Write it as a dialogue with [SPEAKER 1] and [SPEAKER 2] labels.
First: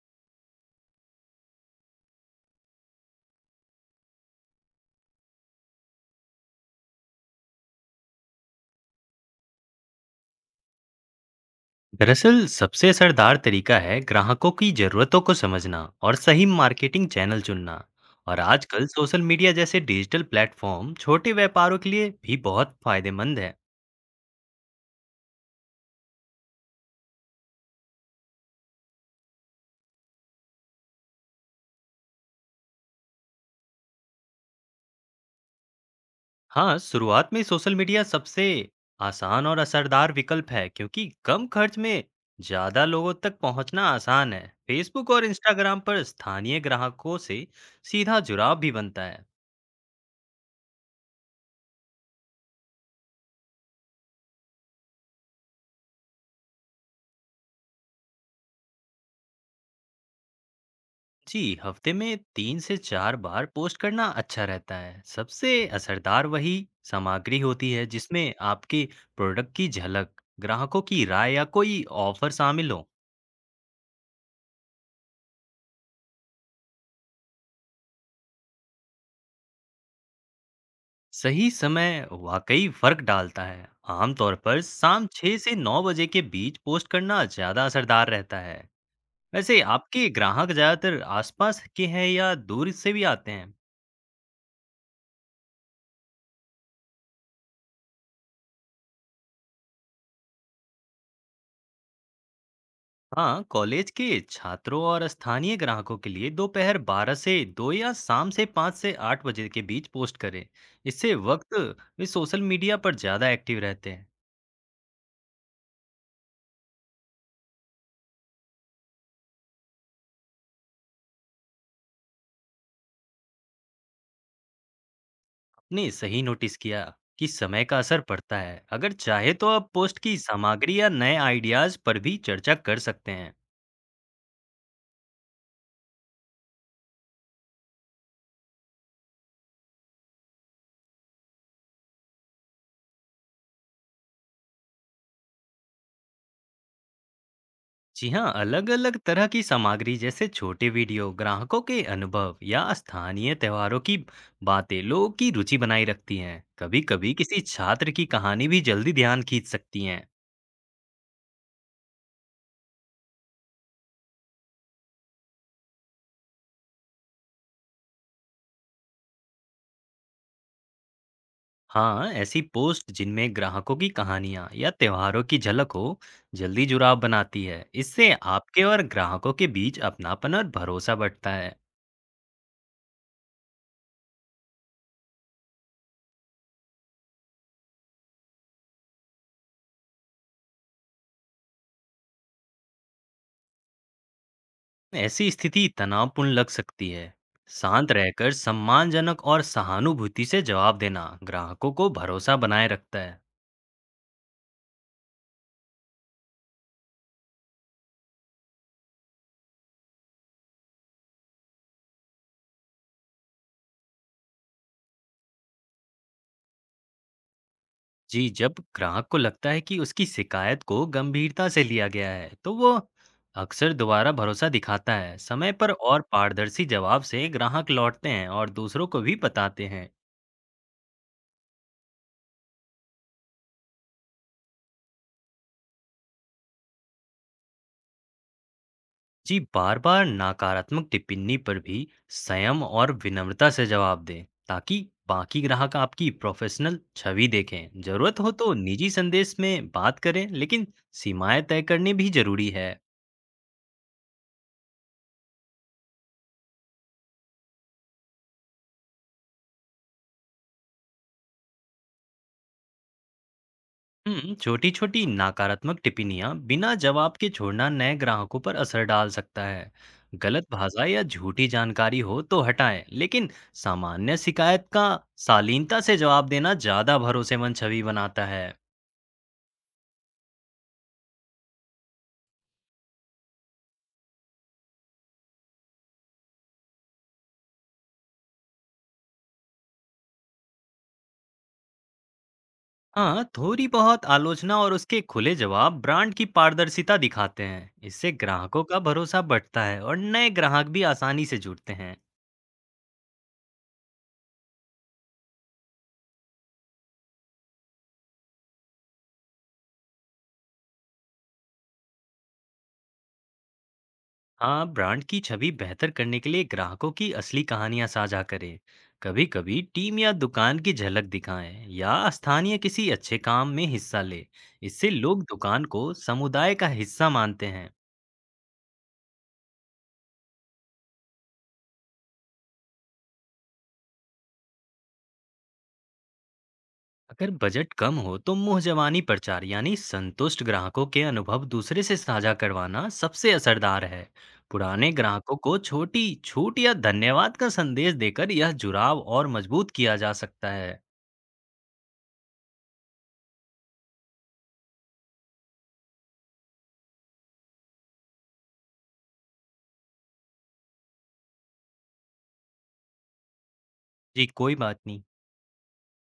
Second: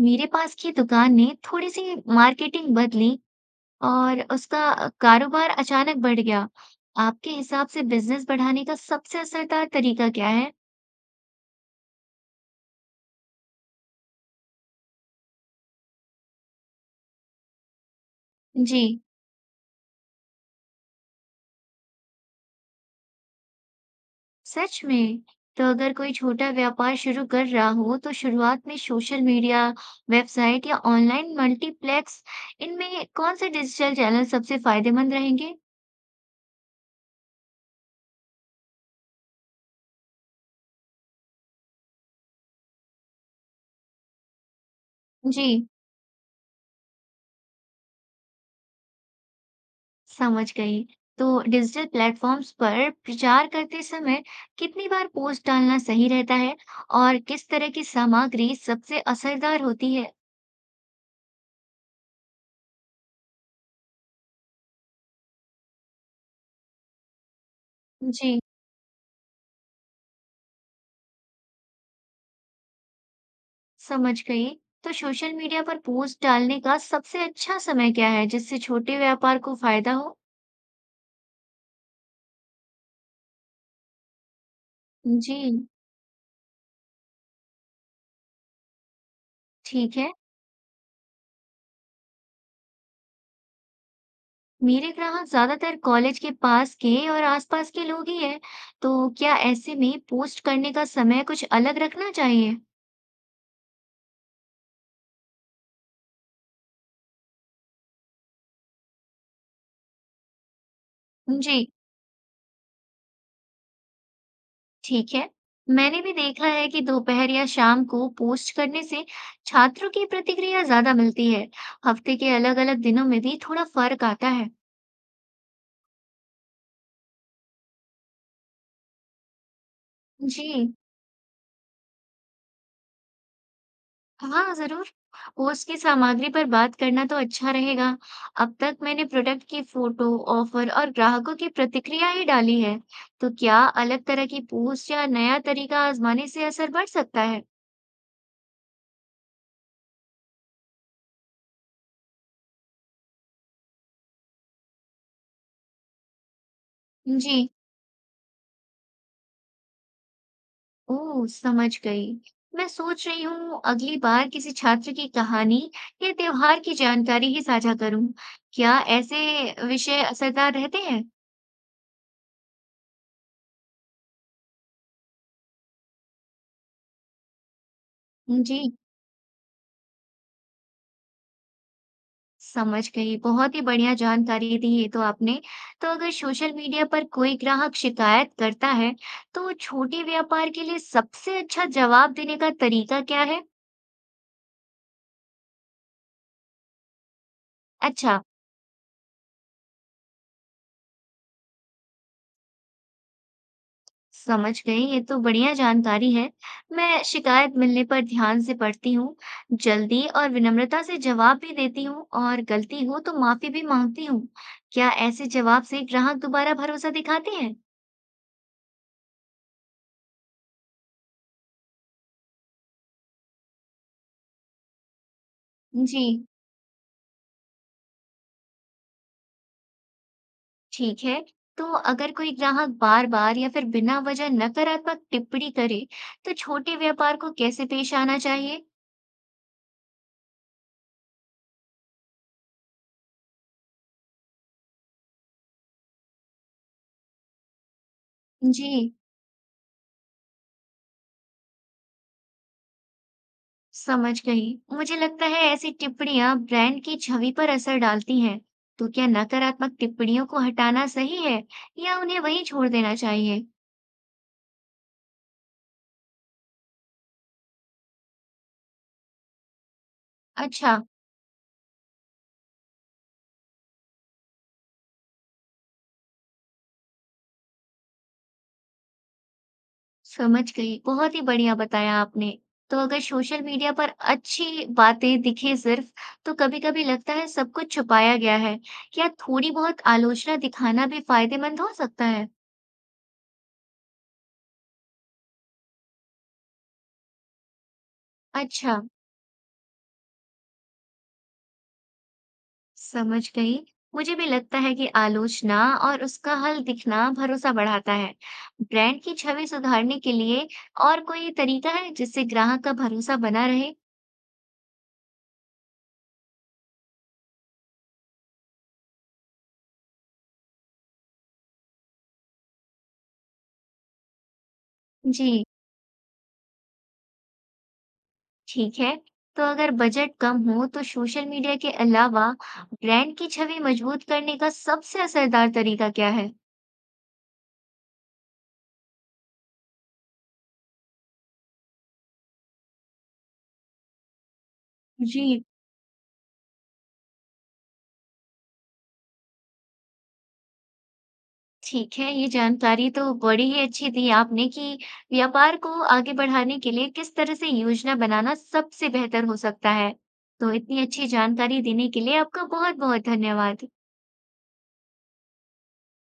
[SPEAKER 1] मेरे पास की दुकान ने थोड़ी सी मार्केटिंग बदली और उसका कारोबार अचानक बढ़ गया। आपके हिसाब से बिजनेस बढ़ाने का सबसे असरदार तरीका क्या है?
[SPEAKER 2] दरअसल सबसे असरदार तरीका है ग्राहकों की जरूरतों को समझना और सही मार्केटिंग चैनल चुनना। और
[SPEAKER 1] जी,
[SPEAKER 2] आजकल सोशल मीडिया जैसे डिजिटल प्लेटफॉर्म छोटे व्यापारों के लिए भी बहुत फायदेमंद है।
[SPEAKER 1] सच में। तो अगर कोई छोटा व्यापार शुरू कर रहा हो, तो शुरुआत में सोशल मीडिया, वेबसाइट या ऑनलाइन मल्टीप्लेक्स इनमें कौन से डिजिटल चैनल सबसे फायदेमंद रहेंगे?
[SPEAKER 2] हाँ, शुरुआत में सोशल मीडिया सबसे आसान और असरदार विकल्प है क्योंकि कम खर्च में ज्यादा लोगों तक पहुंचना आसान है। फेसबुक और
[SPEAKER 1] जी,
[SPEAKER 2] इंस्टाग्राम पर स्थानीय ग्राहकों से सीधा जुड़ाव भी बनता है।
[SPEAKER 1] समझ गई। तो डिजिटल प्लेटफॉर्म्स पर प्रचार करते समय कितनी बार पोस्ट डालना सही रहता है और किस तरह की सामग्री सबसे असरदार होती है?
[SPEAKER 2] जी, हफ्ते में 3 से 4 बार पोस्ट करना अच्छा रहता है। सबसे असरदार वही सामग्री होती है जिसमें
[SPEAKER 1] जी,
[SPEAKER 2] आपके प्रोडक्ट की झलक, ग्राहकों की राय या कोई ऑफर शामिल हो।
[SPEAKER 1] समझ गई। तो सोशल मीडिया पर पोस्ट डालने का सबसे अच्छा समय क्या है जिससे छोटे व्यापार को फायदा हो?
[SPEAKER 2] सही समय वाकई फ़र्क डालता है। आमतौर पर शाम
[SPEAKER 1] जी,
[SPEAKER 2] 6 से 9 बजे के बीच पोस्ट करना ज़्यादा असरदार रहता है। वैसे
[SPEAKER 1] ठीक
[SPEAKER 2] आपके
[SPEAKER 1] है।
[SPEAKER 2] ग्राहक ज़्यादातर आसपास के हैं या दूर से भी आते हैं?
[SPEAKER 1] मेरे ग्राहक ज्यादातर कॉलेज के पास के और आसपास के लोग ही हैं, तो क्या ऐसे में पोस्ट करने का समय कुछ अलग रखना चाहिए?
[SPEAKER 2] हाँ, कॉलेज के छात्रों और स्थानीय ग्राहकों के लिए दोपहर 12 से 2 या शाम से 5 से 8 बजे के बीच पोस्ट करें। इससे वक्त
[SPEAKER 1] जी।
[SPEAKER 2] वे सोशल मीडिया पर ज़्यादा एक्टिव रहते हैं।
[SPEAKER 1] ठीक है। मैंने भी देखा है कि दोपहर या शाम को पोस्ट करने से छात्रों की प्रतिक्रिया ज्यादा मिलती है। हफ्ते के अलग अलग दिनों में भी थोड़ा फर्क आता है।
[SPEAKER 2] आपने सही नोटिस किया कि समय का असर पड़ता है। अगर चाहे तो आप पोस्ट की
[SPEAKER 1] जी,
[SPEAKER 2] सामग्री या नए आइडियाज़ पर भी चर्चा कर सकते हैं।
[SPEAKER 1] हाँ जरूर। पोस्ट की सामग्री पर बात करना तो अच्छा रहेगा। अब तक मैंने प्रोडक्ट की फोटो, ऑफर और ग्राहकों की प्रतिक्रिया ही डाली है, तो क्या अलग तरह की पोस्ट या नया तरीका आजमाने से असर बढ़ सकता है?
[SPEAKER 2] जी हाँ, अलग-अलग तरह की सामग्री जैसे छोटे वीडियो, ग्राहकों के अनुभव या स्थानीय त्योहारों की बातें लोगों की रुचि बनाए रखती हैं। कभी-कभी
[SPEAKER 1] जी,
[SPEAKER 2] किसी छात्र की कहानी भी जल्दी ध्यान खींच सकती हैं।
[SPEAKER 1] ओह समझ गई। मैं सोच रही हूँ अगली बार किसी छात्र की कहानी या त्योहार की जानकारी ही साझा करूँ। क्या ऐसे विषय असरदार रहते हैं?
[SPEAKER 2] हाँ, ऐसी पोस्ट जिनमें ग्राहकों की कहानियाँ या त्योहारों की झलक हो जल्दी जुड़ाव बनाती है। इससे
[SPEAKER 1] जी,
[SPEAKER 2] आपके और ग्राहकों के बीच अपनापन और भरोसा बढ़ता है।
[SPEAKER 1] समझ गई। बहुत ही बढ़िया जानकारी दी है तो आपने। तो अगर सोशल मीडिया पर कोई ग्राहक शिकायत करता है, तो छोटे व्यापार के लिए सबसे अच्छा जवाब देने का तरीका क्या है?
[SPEAKER 2] ऐसी स्थिति तनावपूर्ण लग सकती है। शांत
[SPEAKER 1] अच्छा,
[SPEAKER 2] रहकर सम्मानजनक और सहानुभूति से जवाब देना ग्राहकों को भरोसा बनाए रखता है।
[SPEAKER 1] समझ गई, ये तो बढ़िया जानकारी है। मैं शिकायत मिलने पर ध्यान से पढ़ती हूँ, जल्दी और विनम्रता से जवाब भी देती हूँ और गलती हो तो माफी भी मांगती हूँ। क्या ऐसे जवाब से ग्राहक दोबारा भरोसा दिखाते हैं?
[SPEAKER 2] जी, जब ग्राहक को लगता है कि उसकी शिकायत को गंभीरता से लिया गया है, तो वो अक्सर दोबारा भरोसा दिखाता है। समय पर
[SPEAKER 1] जी,
[SPEAKER 2] और पारदर्शी जवाब से ग्राहक लौटते हैं और दूसरों को भी बताते हैं।
[SPEAKER 1] ठीक है, तो अगर कोई ग्राहक बार-बार या फिर बिना वजह नकारात्मक टिप्पणी करे, तो छोटे व्यापार को कैसे पेश आना चाहिए?
[SPEAKER 2] जी, बार-बार नकारात्मक टिप्पणी पर भी संयम और विनम्रता से जवाब दें, ताकि बाकी ग्राहक आपकी प्रोफेशनल छवि देखें। जरूरत हो तो
[SPEAKER 1] जी,
[SPEAKER 2] निजी संदेश में बात करें, लेकिन सीमाएं तय करनी भी जरूरी है।
[SPEAKER 1] समझ गई। मुझे लगता है ऐसी टिप्पणियां ब्रांड की छवि पर असर डालती हैं। तो क्या नकारात्मक टिप्पणियों को हटाना सही है या उन्हें वहीं छोड़ देना चाहिए?
[SPEAKER 2] हम्म, छोटी-छोटी नकारात्मक टिप्पणियां बिना जवाब के छोड़ना नए ग्राहकों पर असर डाल सकता है। गलत
[SPEAKER 1] अच्छा,
[SPEAKER 2] भाषा या झूठी जानकारी हो तो हटाएं, लेकिन सामान्य शिकायत का शालीनता से जवाब देना ज्यादा भरोसेमंद छवि बनाता है।
[SPEAKER 1] समझ गई। बहुत ही बढ़िया बताया आपने। तो अगर सोशल मीडिया पर अच्छी बातें दिखे सिर्फ, तो कभी-कभी लगता है सब कुछ छुपाया गया है। क्या थोड़ी बहुत आलोचना दिखाना भी फायदेमंद हो सकता है?
[SPEAKER 2] हाँ, थोड़ी बहुत आलोचना और उसके खुले जवाब ब्रांड की पारदर्शिता दिखाते हैं। इससे ग्राहकों का
[SPEAKER 1] अच्छा।
[SPEAKER 2] भरोसा बढ़ता है और नए ग्राहक भी आसानी से जुड़ते हैं।
[SPEAKER 1] समझ गई। मुझे भी लगता है कि आलोचना और उसका हल दिखना भरोसा बढ़ाता है। ब्रांड की छवि सुधारने के लिए और कोई तरीका है जिससे ग्राहक का भरोसा बना रहे?
[SPEAKER 2] हाँ, ब्रांड की छवि बेहतर करने के लिए ग्राहकों की असली कहानियां साझा करें। कभी-कभी टीम या दुकान की झलक दिखाएं या स्थानीय किसी अच्छे काम में हिस्सा लें। इससे लोग
[SPEAKER 1] जी,
[SPEAKER 2] दुकान को समुदाय का हिस्सा मानते हैं।
[SPEAKER 1] ठीक है। तो अगर बजट कम हो तो सोशल मीडिया के अलावा ब्रांड की छवि मजबूत करने का सबसे असरदार तरीका क्या है?
[SPEAKER 2] अगर बजट कम हो तो मुंह जबानी प्रचार यानी संतुष्ट ग्राहकों के अनुभव दूसरे से साझा करवाना सबसे असरदार है। पुराने
[SPEAKER 1] जी,
[SPEAKER 2] ग्राहकों को छोटी छूट या धन्यवाद का संदेश देकर यह जुड़ाव और मजबूत किया जा सकता है।
[SPEAKER 1] ठीक है, ये जानकारी तो बड़ी ही अच्छी दी आपने कि व्यापार को आगे बढ़ाने के लिए किस तरह से योजना बनाना सबसे बेहतर हो सकता है। तो इतनी अच्छी जानकारी देने के लिए आपका बहुत-बहुत धन्यवाद।
[SPEAKER 2] जी, कोई बात नहीं।